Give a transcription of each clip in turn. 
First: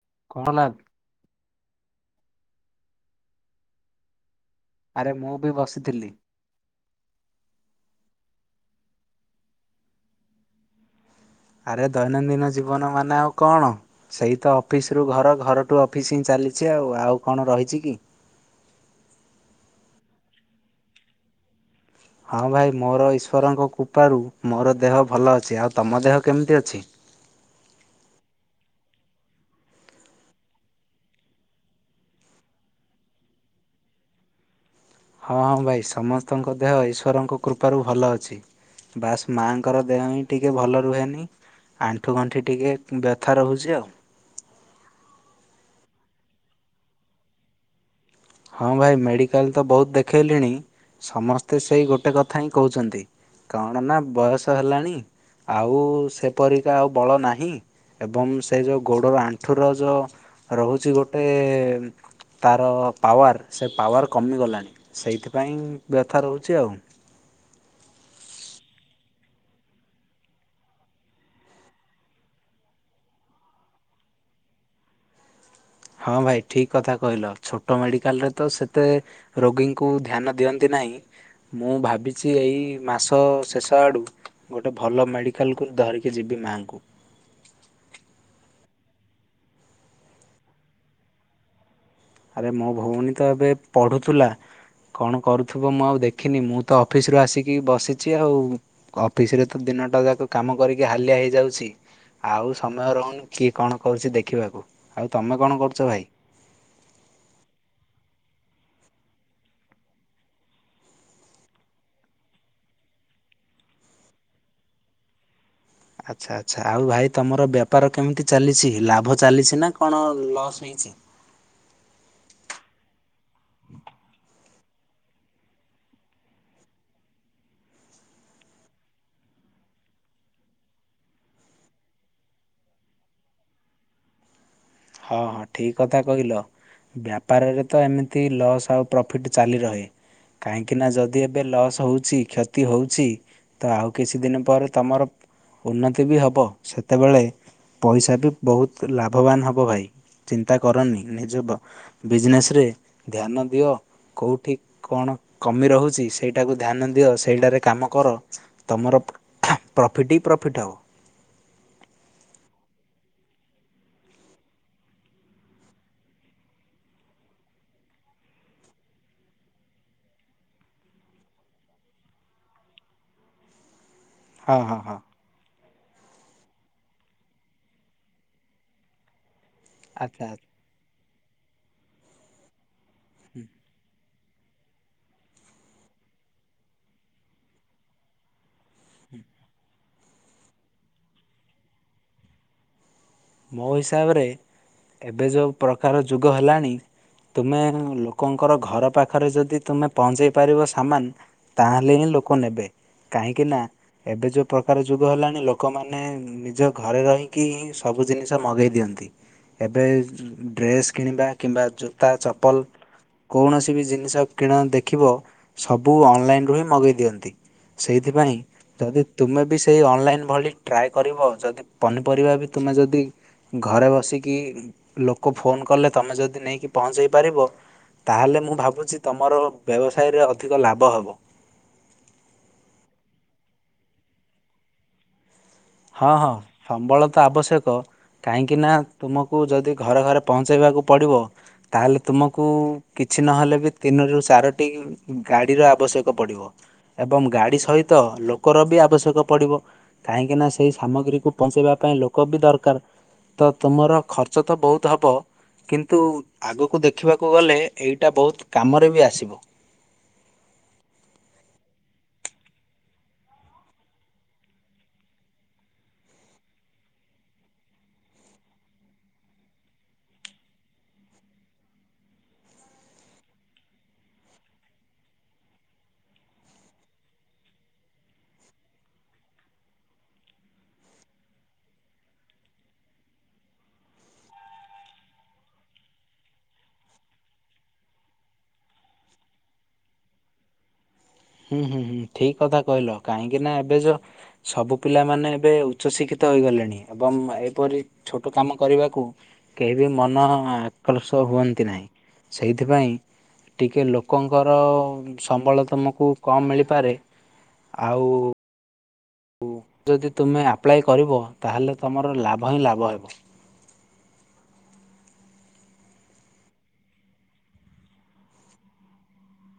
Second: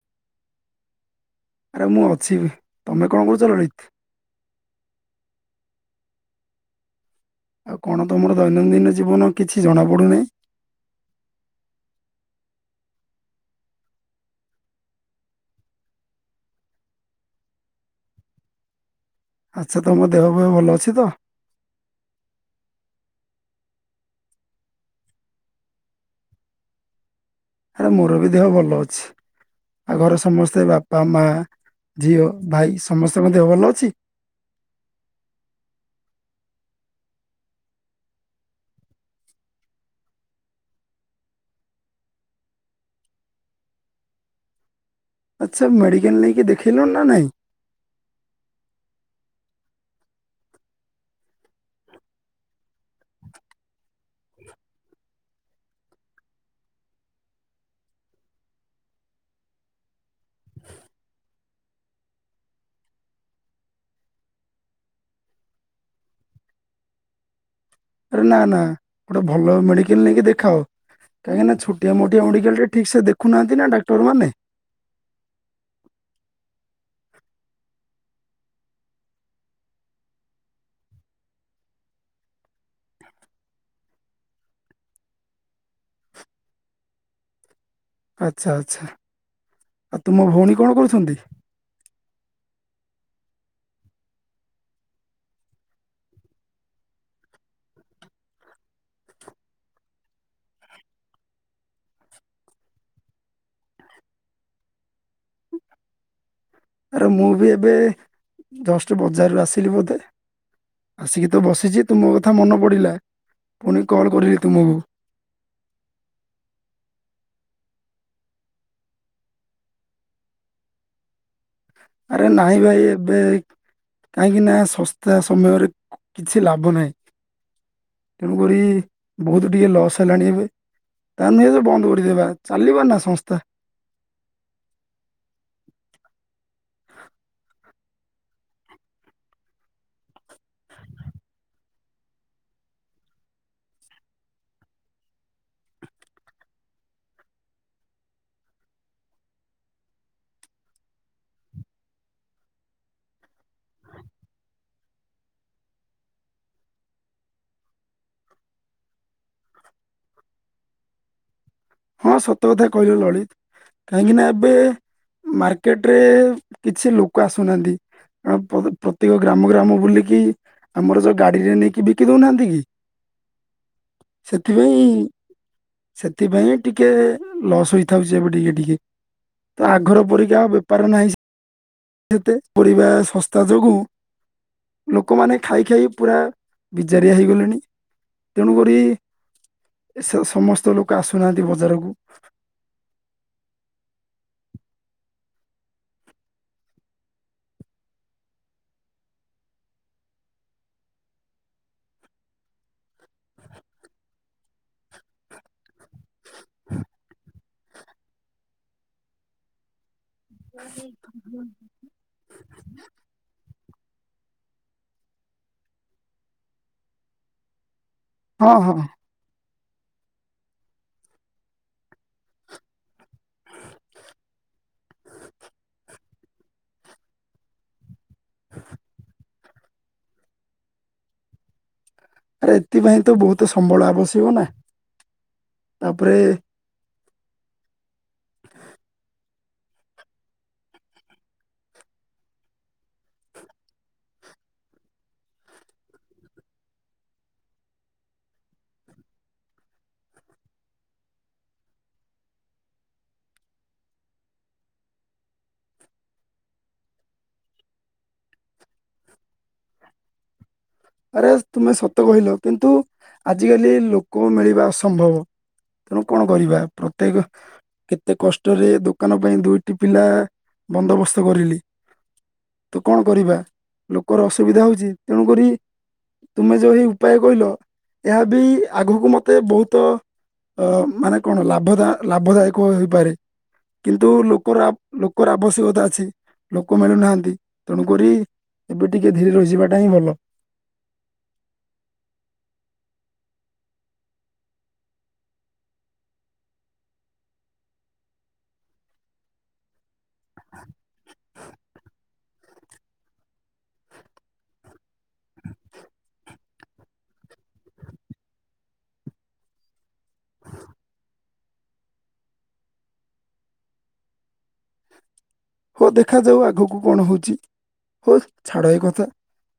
[inaudible] ଆରେ ମୁଁ ଅଛି ତମେ କଣ କରୁଛ ଲଳିତି? ଆରେ ମୁଁ ବି ବସିଥିଲି। ଆଉ କଣ ତମର ଦୈନନ୍ଦିନ ଜୀବନ କିଛି ଜଣା ପଡୁନାହିଁ। ଆରେ ଦୈନନ୍ଦିନ ଜୀବନ ମାନେ ଆଉ କଣ ସେଇ ତ ଅଫିସରୁ ଘର ଘର ଠୁ ଅଫିସ ହିଁ ଚାଲି ଚାଲିଛି ଆଉ ଆଉ କଣ ରହିଛି କି। ଆଚ୍ଛା ତମ ପେହ ପେହ ଭଲ ଅଛି ତ? ହଁ ଭାଇ ମୋର ଈଶ୍ଵରଙ୍କ କୃପାରୁ ମୋର ଦେହ ଭଲ ଅଛି ଆଉ ତମ ଦେହ କେମିତି ଅଛି? ଆରେ ମୋର ବି ଦେହ ଭଲ ଅଛି। ଆ ଘର ସମସ୍ତେ ବାପା ମା ଝିଅ ଭାଇ ସମସ୍ତଙ୍କ ଦେହ ଭଲ ଅଛି? [inaudible] ହଁ ହଁ ଭାଇ ସମସ୍ତଙ୍କ ଦେହ ଈଶ୍ୱରଙ୍କ କୃପାରୁ ଭଲ ଅଛି। ବାସ ମାଆଙ୍କର ଦେହ ହିଁ ଟିକେ ଭଲ ରୁହେନି। ଆଣ୍ଠୁ ଗଣ୍ଠି ଟିକେ ବ୍ୟଥା ରହୁଛି ଆଉ। ଆଚ୍ଛା ମେଡିକାଲ ନେଇକି ଦେଖେଇଲୁଣି ନା ନାହିଁ? ହଁ ଭାଇ ମେଡିକାଲ୍‌ ତ ବୋହୁତ ଦେଖେଇଲିଣି ସମସ୍ତେ ସେଇ ଗୋଟେ କଥା ହିଁ କୋହୁଚନ୍ତି କଣ ନା ବୟସ ହେଲାଣି ଆଉ ସେପରିକା ଆଉ ବଳ ନାହିଁ ଏବଂ ସେ ଯୋଉ ଗୋଡ ବା ଆଣ୍ଠୁର ଯ ରହୁଚି ଗୋଟେ ତାର ପାୱାର ସେ ପାୱାର କମିଗଲାଣି ସେଇଥିପାଇଁ ବ୍ୟଥା ରହୁଚି ଆଉ। ରେ ନା ନା ଗୋଟେ ଭଲ ମେଡିକାଲ୍‌ ନେଇକି ଦେଖାଅ। କାହିଁକିନା ଛୋଟିଆ ମୋଟିଆ ମେଡିକାଲରେ ଠିକସେ ଦେଖୁନାହାନ୍ତି ନା ଡାକ୍ତରମାନେ। ହଁ ଭାଇ ଠିକ୍ କଥା କହିଲ ଛୋଟ ମେଡିକାଲରେ ତ ସେତେ ରୋଗୀଙ୍କୁ ଧ୍ୟାନ ଦିଅନ୍ତି ନାହିଁ ମୁଁ ଭାବିଚି ଏଇ ମାସ ଶେଷ ଆଡୁ ଗୋଟେ ଭଲ ମେଡିକାଲକୁ ଧରିକି ଯିବି ମାଆଙ୍କୁ। ଆଚ୍ଛା ଆଚ୍ଛା ଆଉ ତୁମ ଭୋଉଣୀ କଣ କରୁଛନ୍ତି? ଆରେ ମୋ ଭଉଣୀ ତ ଏବେ ପଢ଼ୁଥୁଲା କଣ କରୁଥିବ ମୁଁ ଆଉ ଦେଖିନି ମୁଁ ତ ଅଫିସରୁ ଆସିକି ବସିଚି ଆଉ କ-ଅଫିସରେ ତ ଦିନ ଦିନଟା ଯାକ କାମ କରିକି ହାଲିଆ ହେଇଯାଉଛି। ଆଉ ସମୟ ରହୁନି କିଏ କଣ କରୁଚି ଦେଖିବାକୁ ଆଉ ତମେ କଣ କରୁଚ ଭାଇ? ଆରେ ମୁଁ ବି ଏବେ ଜଷ୍ଟ ବଜାରରୁ ଆସିଲି ବୋଧେ। ଆସିକି ତ ବସିଚି ତୁମ କଥା ମନ ପଡିଲା ପୁଣି କଲ୍ କଢିଲି ତୁମକୁ। ଆଚ୍ଛା ଆଚ୍ଛା ଆଉ ଭାଇ ତମର ବେପାର କେମିତି ଚାଲିଛି ଲାଭ ଚାଲିଛି ନା କଣ ଲସ୍ ହେଇଛି? ଆରେ ନାଇଁ ଭାଇ ଏବେ କାହିଁକି ନା ଶସ୍ତା ସମୟରେ କିଛି ଲାଭନାହିଁ। ତେଣୁକରି ବୋହୁତ ଟିକେ ଲସ୍ ହେଲାଣି ଏବେ। ତା ନୁହେଁ ତ ବନ୍ଦ କରିଦେବା ଚାଲିବ ନା ସଂସ୍ଥା। ହଁ ହଁ ଠିକ୍ କଥା କହିଲ। ବ୍ୟାପାରରେ ତ ଏମିତି ଲସ୍ ଆଉ ପ୍ରଫିଟ୍ ଚାଲିରହେ। କାହିଁକି ନା ଯଦି ଏବେ ଲସ୍ ହୋଉଛି କ୍ଷତି ହୋଉଛି ତ ଆଉ କିଛି ଦିନ ପରେ ତମର ଉନ୍ନତି ବି ହେବ ସେତେବେଳେ ପଇସା ବି ବୋହୁତ ଲାଭବାନ ହ ହବ ଭାଇ ଚିନ୍ତା କରନି ନିଜ ବ-ବିଜନେସ୍‌ରେ ଧ୍ୟାନ ଦିଅ। କୋଉଠି କଣ କମି ରହୁଛି ସେଇଟାକୁ ଧ୍ୟାନ ଦିଅ ସେଇଟାରେ କାମ କର ତମର ପ୍ରଫିଟ୍ ହି ପ୍ରଫିଟ୍ ହବ। ହଁ ସତ କଥା କହିଲ ଲଳିତ କାହିଁକିନା ଏବେ ମାର୍କେଟରେ କିଛି ଲୋକ ଆସୁନାହାନ୍ତି। ଆଉ ପତ ପ୍ରତ୍ୟେକ ଗ୍ରାମ ଗ୍ରାମ ବୁଲିକି ଆମର ଯୋଉ ଗାଡିରେ ନେଇକି ବିକି ଦୋଉନାହାନ୍ତି କି। ହଁ ହଁ ସେଥିପାଇଁ ହଁ। ସେଥିପାଇଁ ଏ ଟିକେ ଲସ୍ ହେଇଥାଉଛି ଏବେ ଟିକେ ଟିକେ ତ ଆଘରେ ଆଚ୍ଛା ପଡିକି ଆଉ ବେପାର ନାହିଁ ସେ ସେତେ ପଡିବା ଶସ୍ତା ଯୋଗୁ ଲୋକମାନେ ଖାଇ ଖାଇ ପୁରା ବିଜାରିଆ ହେଇଗଲେଣି ତେଣୁ ଗୋ କି ସେ ସମସ୍ତ ଲୋକ ଆସୁନାହାନ୍ତି ବଜାରକୁ। ମୋ ହିସାବରେ ଏବେ ଯୋଉ ପ୍ରକାର ଯୁଗ ହେଲାଣି ତୁମେ ଲୋକଙ୍କର ଘର ପାଖରେ ଯଦି ତୁମେ ପହଞ୍ଚେଇ ପାରିବ ସାମାନ ତାହେଲେ ହିଁ ଲୋକ ନେବେ କାହିଁକିନା ଏବେ ଯୋଉ ପ୍ରକାର ଯୁଗ ହେଲାଣି ଲୋ ଲୋକମାନେ ନିଜ ଘରେ ରହିକିି ହିଁ ସବୁ ଜିନିଷ ମଗେଇ ଦିଅନ୍ତି ଏବେ ଡ୍ରେସ୍ କିଣିବା କିମ୍ବା ଜୋତା ଚପଲ୍ କୌଣସି ସି ବି ଜିନିଷ କିଣ ଦେଖିବ ସବୁ ଅନଲାଇନରୁ ହିଁ ମଗେଇ ଦିଅନ୍ତି। ସେଇଥିପାଇଁ ହଁ ହଁ ଯଦି ତୁମେ ବି ସେଇ ଅନଲାଇନ୍ ଭଳି ଟ୍ରାଏ କରିବ ଯଦି ପନିପରିବା ବି ତୁମେ ଯଦି ଘରେ ବସିକି ଲୋକ ଫୋନ କଲେ ତମେ ଯଦି ନେଇକି ପହଞ୍ଚେଇ ପାରିବ ତାହେଲେ ମୁଁ ଭାବୁଛି ତମର ବ୍ୟବସାୟରେ ଅଧିକ ଲାଭ ହବ। ଆରେ ଏଥିପାଇଁ ତ ବହୁତ ସମ୍ବଳ ଆବଶ୍ୟକ ନା? ହଁ ତାପରେ ହଁ ସମ୍ବଳ ତ ଆବଶ୍ୟକ। କାହିଁକି ନା ତୁମକୁ ଯଦି ଘରେ ଘରେ ପହଞ୍ଚେଇବାକୁ ପଡିବ ତାହେଲେ ତୁମକୁ କି କିଛି ନହେଲେ ବି ତିନିରୁ ଚାରୋଟି ଗାଡ଼ିର ଆବଶ୍ୟକ ପଡ଼ିବ ଏବଂ ଗାଡ଼ି ସହିତ ଲୋକର ବି ଆବଶ୍ୟକ ପଡିବ କାହିଁକି ନା ସେଇ ସାମଗ୍ରୀକୁ ପହଞ୍ଚେଇବା ପାଇଁ ଲୋକ ବି ଦରକାର ତ ତୁମର ଖର୍ଚ୍ଚ ତ ବହୁତ ହବ କିନ୍ତୁ ଆଗକୁ ଦେଖିବାକୁ ଗଲେ ଏଇଟା ବହୁତ କାମରେ ବି ଆସିବ। [unintelligible] ଆରେ ତୁମେ ସତ କହିଲ କିନ୍ତୁ ଆଜିକାଲି ଲୋକ ମିଳିବା ଅସମ୍ଭବ। ତେଣୁ କଣ କରିବା ପ୍ରତ୍ୟେକ କେତେ କଷ୍ଟରେ ଦୋକାନ ପାଇଁ ଦୁଇଟି ପିଲା ବନ୍ଦୋବସ୍ତ କରିଲି। ତ କଣ କରିବା ଲୋକର ଅସୁବିଧା ହଉଛି ତେଣୁକରି ତୁମେ ଯୋଉ ଏଇ ଉପାୟ କହିଲ ଏହା ବି ଆଗକୁ ମତେ ବହୁତ ଅ ମାନେ କଣ ଲାଭ ଲାଭଦାୟକ ହେଇପାରେ। କିନ୍ତୁ ଲୋକର ଲୋକର ଆବଶ୍ୟକତା ଅଛି ଲୋକ ମିଳୁନାହାନ୍ତି ତେଣୁକରି ଏବେ ଟିକେ ଧୀରେ ରହିଯିବାଟା ହିଁ ଭଲ। ହୁଁ ହୁଁ ହୁଁ ଠିକ କଥା କହିଲ କାହିଁକି ନା ଏବେ ଯୋଉ ସବୁ ପିଲାମାନୋନେ ଏବେ ଉଚ୍ଚ ଶିକ୍ଷିତ ହୋଇଗଲେଣି ଏବଂ ଏହିପରି ଛୋଟ କାମ କରିବାକୁ କେହି ବି ମନ ଆକର୍ଷ ହୁଅନ୍ତି ନାହିଁ ସେଇଥିପାଇଁ ଟିକେ ଲୋକଙ୍କର ସମ୍ବଳ ତମକୁ କମ୍ ମିଳିପାରେ ଆଉ ଆ ଯଦି ତୁମେ ଆପ୍ଲାଏ କରିବ ତାହେଲେ ତୁମର ଲାଭ ହିଁ ଲାଭ ହେବ [unintelligible] ହ ଦେଖାଯାଉ ଆଗକୁ କଣ ହଉଛି। ହଉ ଛାଡ ଏଇ କଥା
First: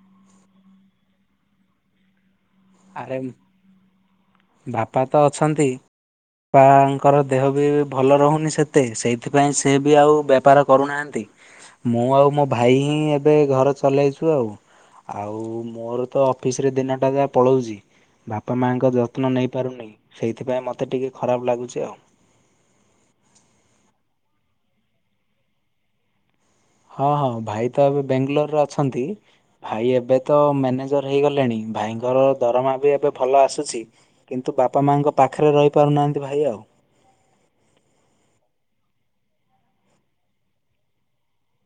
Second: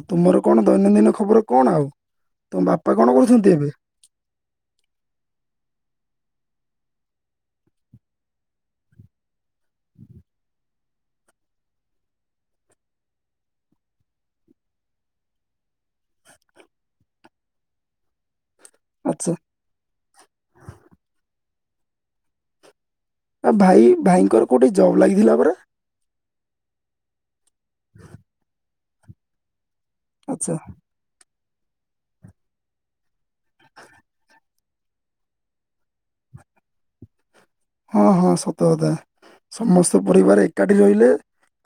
ଆଉ ତୁମର କଣ ଦୈନନ୍ଦିନ ଖବର କଣ ଆଉ? ତମ ବାପା କଣ ଆରେ କରୁଛନ୍ତି ଏବେ? ବାପଙ୍କର ଦେହ ବି ଭଲ ରହୁନି ସେତେ ସେଇଥିପାଇଁ ସେ ବି ଆଉ ବେପାର କରୁନାହାନ୍ତି। ମୁଁ ଆଉ ମୋ ଭାଇ ହିଁ ଏବେ ଘର ଚଲେଇଛୁ ଆଉ। ଆଉ ମୋର ତ ଅଫିସ ରେ ଦିନଟା ଯା ପଳାଉଛି ବାପା ମାଙ୍କ ଯତ୍ନ ଆଚ୍ଛା ନେଇ ପାରୁନି ସେଇଥିପାଇଁ ମତେ ଟିକେ ଖରାପ ଲାଗୁଛି। ଯଅ ଆ ଭାଇ ଭାଇଙ୍କର କୋଉଠି ଜବ୍ ଲାଗିଥିଲା ପରା? ହଁ। ଭାଇଙ୍କର ଆଚ୍ଛା ଦରମା ବି ଏବେ ଭଲ ଆସୁଛି କିନ୍ତୁ ବାପା ମାଙ୍କ ପାଖରେ ରହିପାରୁନାହାନ୍ତି ଭାଇ ଆଉ। ହଁ ହଁ ସତ କଥା। ସମସ୍ତ ପରିବାର ଏକାଠି ରହିଲେ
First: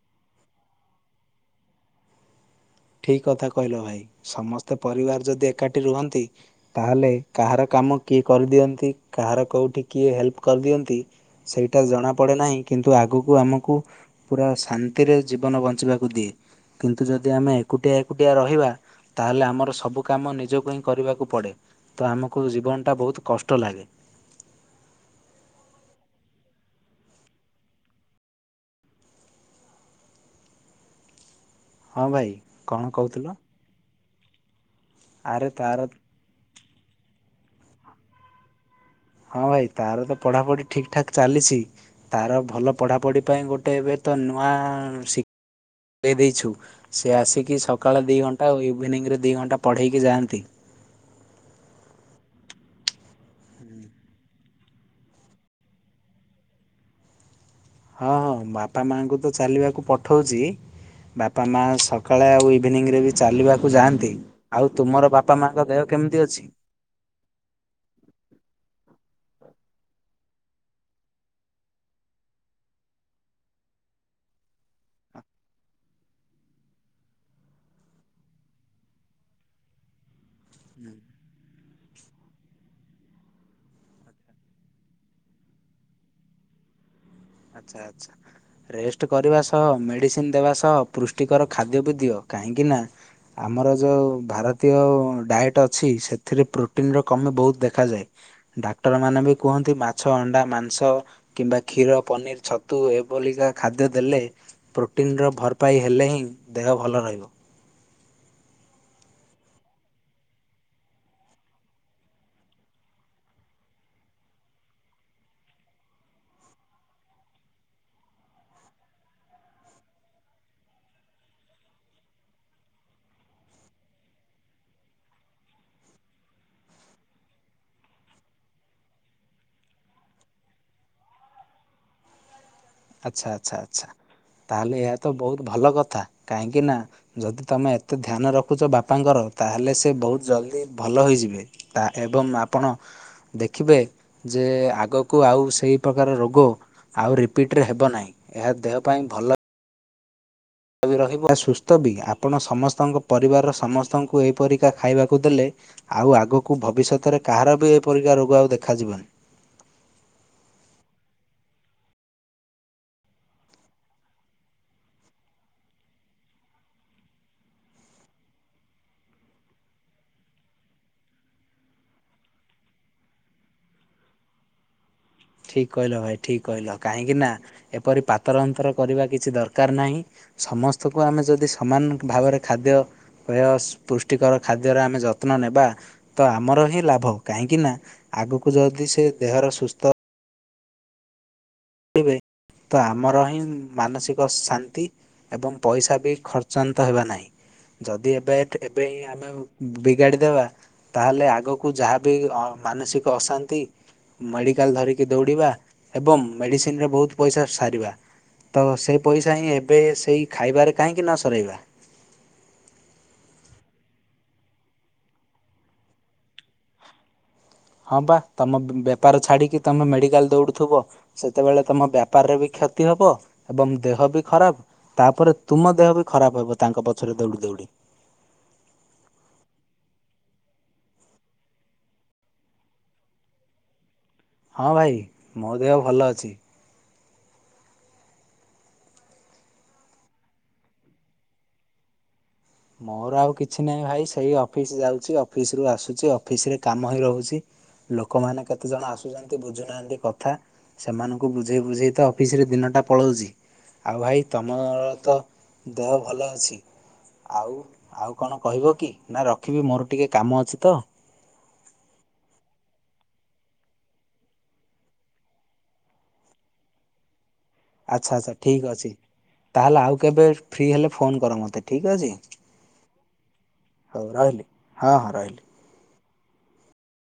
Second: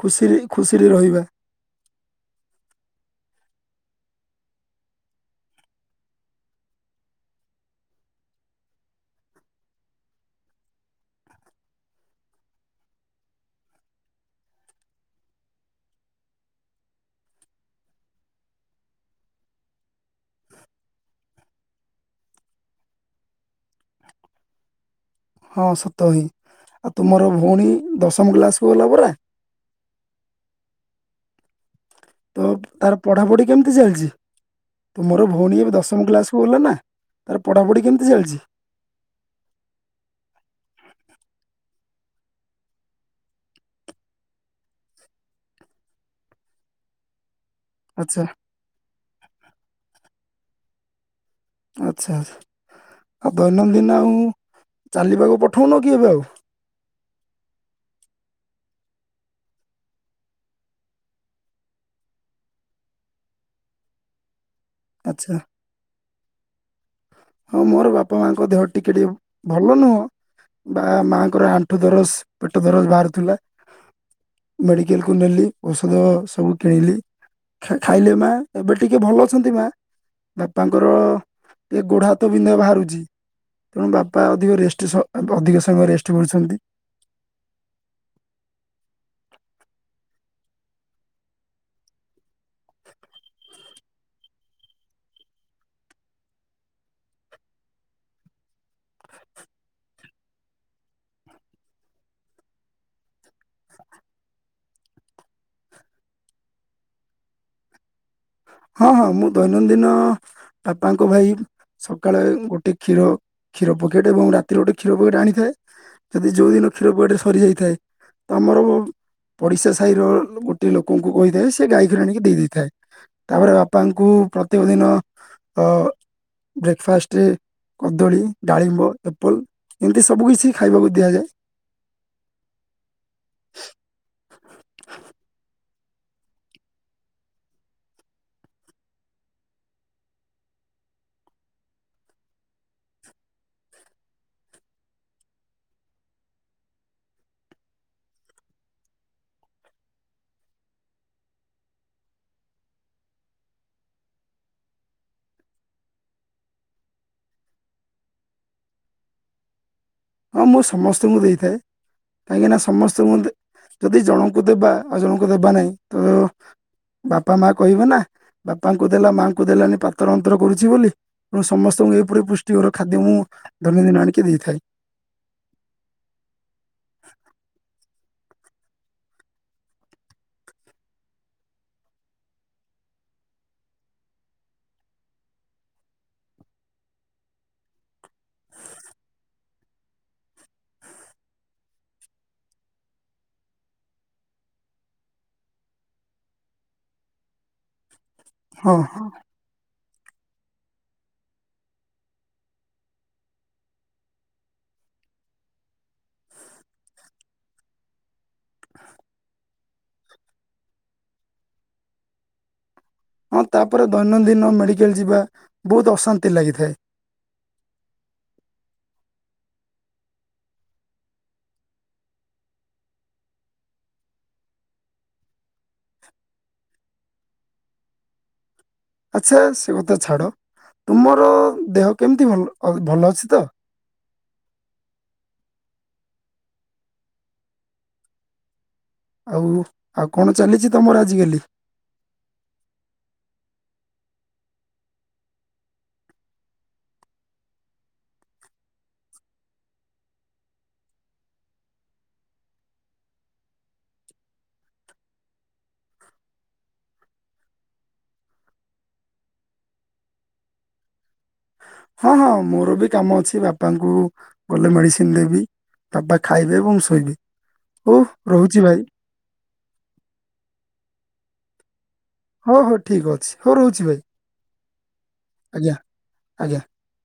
ଖୁସି ଖୁସିରେ ରହିବା। [unintelligible] ଠିକ କଥା କହିଲ ଭାଇ ସମସ୍ତେ ପରିବାର ଯଦି ଏକାଠି ରୁହନ୍ତି ତାହେଲେ କାହାର। କାମ କିଏ କରିଦିଅନ୍ତି କାହାର କେଉଁଠି କିଏ ହେଲ୍ପ କରିଦିଅନ୍ତି ସେଇଟା ଜଣାପଡ଼େ ନାହିଁ କିନ୍ତୁ। କିନ୍ତୁ ଆଗକୁ ଆମକୁ ପୁରା ଶାନ୍ତିରେ ଜୀବନ ବଞ୍ଚିବାକୁ ଦିଏ କିନ୍ତୁ ଯଦି ଆମେ। ଏକୁଟିଆ ଏକୁଟିଆ ରହିବା। ତାହେଲେ ଆମର ସବୁ କାମ ନିଜକୁ ହିଁ କରିବାକୁ ପଡ଼େ ତ ଆମକୁ ଜୀବନଟା ବହୁତ କଷ୍ଟ ଲାଗେ। [unintelligible] ହଁ ସତ ହିଁ ଆଉ ତୁମର ଭଉଣୀ ଦଶମ କ୍ଲାସକୁୁ ଗଲା ପରା। ହଁ ଭାଇ ତ କଣ ତାର କହୁଥିଲ ପଢାପଢି କେମିତି ଚାଲିଛି। ତୁ ମୋର ଆରେ ଭଉଣୀ ଏବେ ତାର ଦଶମ କ୍ଲାସକୁ ଗଲ ନା ତାର ପଢ଼ାପଢ଼ି କେମିତି ଚାଲିଛି। ହଁ ଭାଇ ତାର ତ ପଢାପଢି ଠିକ ଠାକ ଚାଲିଛି ତାର ଭଲ ପଢାପଢି ପାଇଁ ଗୋଟେ ଏବେ। ତ ନୂଆ ଶିକ୍ଷକ ଦେଇ ଦେଇଛୁ ସେ ଆସିକି। କି ସକାଳ ଦୁଇ ଆଚ୍ଛା ଘଣ୍ଟା ଓ ଇଭିନିଂରେ ଦୁଇ ଘଣ୍ଟା ପଢ଼େଇକି ଯାଆନ୍ତି। ଆଚ୍ଛା ଆଚ୍ଛା। ଆଉ ଦୈନନ୍ଦିନ ଆଉ ଚାଲିବାକୁ ପଠଉନ କି ଏବେ ଆଉ? ହଁ ହଁ ବାପା ମାଙ୍କୁ ତ ଚାଲିବାକୁ ପଠଉଚି। ବାପା ମା ସକାଳେ ଆଉ ଇଭିନିଂରେ ବି ଚାଲିବାକୁ ଯାଆନ୍ତି। ଆଉ ତୁମର ଆଚ୍ଛା ବାପା ମାଙ୍କ ଦେହ କେମିତି ଅଛି? ହଁ ମୋର ବାପା ମାଆଙ୍କ ଦେହ ଟିକେ ଟିକେ ଭଲ ନୁହଁ ବା ମାଆଙ୍କର ଆଣ୍ଠୁ ଦରଜ ପେଟ ଦରଜ ବାହାରୁଥୁଲା। ମେଡ଼ିକାଲ କୁ ନେଲି ଔଷଧ ସବୁ କିଣିଲି। ଖାଇଲେ ମା ଏବେ ଟିକେ ଭଲ ଅଛନ୍ତି ମା ବାପାଙ୍କର ଟିକେ ଗୋଡ ହାତ ବିନ୍ଧା ବାହାରୁଚି। ତେଣୁ ବାପା ଅଧିକ ରେଷ୍ଟ ସ ଅଧିକ ସମୟ ରେଷ୍ଟ କରୁଛନ୍ତି। ଆଚ୍ଛା ଆଚ୍ଛା। ରେଷ୍ଟ କରିବା ସହ ମେଡିସିନ ଦେବା ସହ ପୁଷ୍ଟିକର ଖାଦ୍ୟ ବି ଦିଅ କାହିଁକି ନା ଆମର ଯୋଉ ଭାରତୀୟ ଡାଏଟ ଅଛି ସେଥିରେ ପ୍ରୋଟିନ ର କମି ବହୁତ ଦେଖାଯାଏ। ଡାକ୍ତର ମାନେ ବି କୁହନ୍ତି ମାଛ, ଅଣ୍ଡା, ମାଂସ କିମ୍ବା କ୍ଷୀର ପନିର, ଛତୁ ଏଭଳିିକା ଖାଦ୍ୟ ଦେଲେ ପ୍ରୋଟିନ ର ଭରପାଇ ହେଲେ ହିଁ ଦେହ ଭଲ ର ରହିବ। ହଁ ହଁ ମୁଁ ଦୈନନ୍ଦିନ ବାପାଙ୍କ ପାଇଁ ସକାଳେ ଗୋଟେ କ୍ଷୀର କ୍ଷୀର ପକେଟ ଏବଂ ରାତିରେ ଗୋଟେ କ୍ଷୀର ପକେଟ ଆଣିଥାଏ। ଯଦି ଯୋଉ ଦିନ କ୍ଷୀର ପକେଟ୍ ସରିଯାଇଥାଏ ତ ଆମର ପଡିଶା ସାହି ର ଗୋଟେ ଲୋକଙ୍କୁ କହିଥାଏ ସେ ଗାଈ କ୍ଷୀର ଆଣିକି ଦେଇ ଦେଇଦେଇଥାଏ। ତାପରେ ବାପାଙ୍କୁ ପ୍ରତ୍ୟେକ ଦିନ ବ୍ରେକଫାଷ୍ଟରେ କଦଳୀ, ଡାଳିମ୍ବ, ଆପଲ୍ ଏମିତି ସବୁ କିଛି ଖାଇବାକୁ ଦିଆଯାଏ। ଆଚ୍ଛା ଆଚ୍ଛା ଆଚ୍ଛା। ତାହେଲେ ଏହା ତ ବହୁତ ଭଲ କଥା କାହିଁକି ନା ଯଦି ତମେ ଏତେ ଧ୍ୟାନ ରଖୁଚ ବାପାଙ୍କର ତାହେଲେ ସେ ବହୁତ ଜଲଦି ଭଲ ହୋଇଯିବେ ଏବଂ ଆପଣ ଦେଖିବେ ଯେ ଆଗକୁ ଆଉ ସେହି ପ୍ରକାର ରୋଗ ଆଉ ରି ପିଟ ରେ ହେବ ନାହିଁ। ଏହା ଦେହ ପାଇଁ ଭଲ ରହିବ ସୁସ୍ଥ ବି ଆପଣ ସମସ୍ତଙ୍କ ପରିବାରର ସମସ୍ତଙ୍କୁ ଏହିପରିକା ଖାଇବାକୁ ଦେଲେ ଆଉ ଆଗକୁ ଭବିଷ୍ୟତରେ କାହାର ବି ଏପରିକା ରୋଗ ଆଉ ଦେଖାଯିବନି। ହଁ ମୁଁ ସମସ୍ତଙ୍କୁ ଦେଇଥାଏ। କାହିଁକିନା ସମସ୍ତଙ୍କୁ ଯଦି ଜଣଙ୍କୁ ଦେବା ଆଉ ଜଣଙ୍କୁ ଦେବା ନାହିଁ ତ ବାପା ମା କହିବେ ନା ବାପାଙ୍କୁ ଦେଲା ମାଆଙ୍କୁ ଦେଲାନି ପାତର ଅନ୍ତର କରୁଛି ବୋଲି ସମସ୍ତଙ୍କୁ ଏପରି ପୁଷ୍ଟିିକର ଖାଦ୍ୟ ମୁଁ ଦୈନନ୍ଦିନ ଆଣିକି ଦେଇଥାଏ। ଠିକ କହିଲ ଭାଇ ଠିକ କହିଲ କାହିଁକି ନା ଏ ପରି ପାତର ଅନ୍ତର କରିବା କିଛି ଦରକାର ନାହିଁ ସମସ୍ତଙ୍କୁ ଆମେ ଯଦି ସମାନ ଭାବରେ ଖାଦ୍ୟ ପ୍ରେୟ ପୁଷ୍ଟିକର ଖାଦ୍ୟର ଆମେ ଯତ୍ନ ନେବା ତ ଆମର ହିଁ ଲାଭ କାହିଁକି ନା ଆଗକୁ ଯଦି ସେ ଦେହର ସୁସ୍ଥ ତେବେ ତ ଆମର ହିଁ ମାନସିକ ଶାନ୍ତି ଏବଂ ପଇସା ବି ଖର୍ଚ୍ଚାନ୍ତ ହେବା ନାହିଁ। ଯଦି ଏବେ ହଁ ଏବେ ହି ହଁ ଆମେ ଗାଡି ଦେବା ତାହେଲେ ଆଗକୁ ଯାହାବି ମାନସିକ ଅଶାନ୍ତି ମେଡିକାଲ ଧରିକି ଦୌଡିବା ଏବଂ ମେଡିସିନ ରେ ବହୁତ ପଇସା ସାରିବା। ତ ସେଇ ପଇସା ହିଁ ଏବେ ସେଇ ଖାଇବାରେ କାହିଁକି ନ ସରାଇବା। [inaudible] ତାପରେ ଦୈନନ୍ଦିନ ମେଡ଼ିକାଲ ଯିବା ବହୁତ ଅଶାନ୍ତି ଲାଗିଥାଏ। ହଁ ପା ତମ ବେପାର ଛାଡିକି ତମେ ମେଡିକାଲ ଦଉଡୁଥୁବ ସେତେବେଳେ ତମ ବ୍ୟାପାରରେ ବି କ୍ଷ କ୍ଷତି ହବ ଏବଂ ଦେହ ବି ଖରାପ ତାପରେ ତୁମ ଦେହ ବି ଖରାପ ହବ ତାଙ୍କ ପଛରେ ଦୌଡ଼ି ଦୌଡ଼ି। ଆଛା ସେ କଥା ଛାଡ଼ ତୁମର ଦେହ କେମିତି ଭଲ ଭଲ ଅଛି ତ? ହଁ ଭାଇ ମୋ ଦେହ ଭଲ ଅଛି। ଆଉ ଆଉ କଣ ଚାଲିଛି ତମର ଆଜିକାଲି? ମୋର ଆଉ କିଛି ନାହିଁ ଭାଇ ସେଇ ଅଫିସ ଯାଉଛି। ଅଫିସ ରୁ ଆସୁଛି ଅଫିସ ରେ କାମ ହିଁ ରହୁଛି। ଲୋକମାନେ କେତେ ଜଣ ଆସୁଛନ୍ତି ବୁଝୁନାହାନ୍ତି କଥା। ସେମାନଙ୍କୁ ବୁଝେଇ ବୁଝେଇ ତ ଅଫିସ ରେ ଦିନଟା ପଳଉଚି। ଆଉ ଭାଇ ତମର ତ ଦେହ ଭଲ ଅଛି। ଆଉ ଆଉ କଣ କହିବ କି ନା ରଖିବି ମୋର ଟିକେ କାମ ଅଛି ତ? ହଁ ହଁ ମୋର ବି କାମ ଅଛି ବାପାଙ୍କୁ ଗଲେ ମେଡିସିନ ଦେବି। ତାପରେ ଖାଇବେ ଏବଂ ଶୋଇବେ। ହଉ ଆଚ୍ଛା ଆଚ୍ଛା ରହୁଛି ଠିକ୍ ଭାଇ ଅଛି ତାହେଲେ ଆଉ କେବେ ଫ୍ରି ହେଲେ ଫୋନ କର ମତେ। ହଉ ହଉ ଠିକ ଅଛି ହଉ ରହୁଛି ଭାଇ ରହିଲି ହଁ ହଁ ରହିଲି। [inaudible] ଆଜ୍ଞା ଆଜ୍ଞା।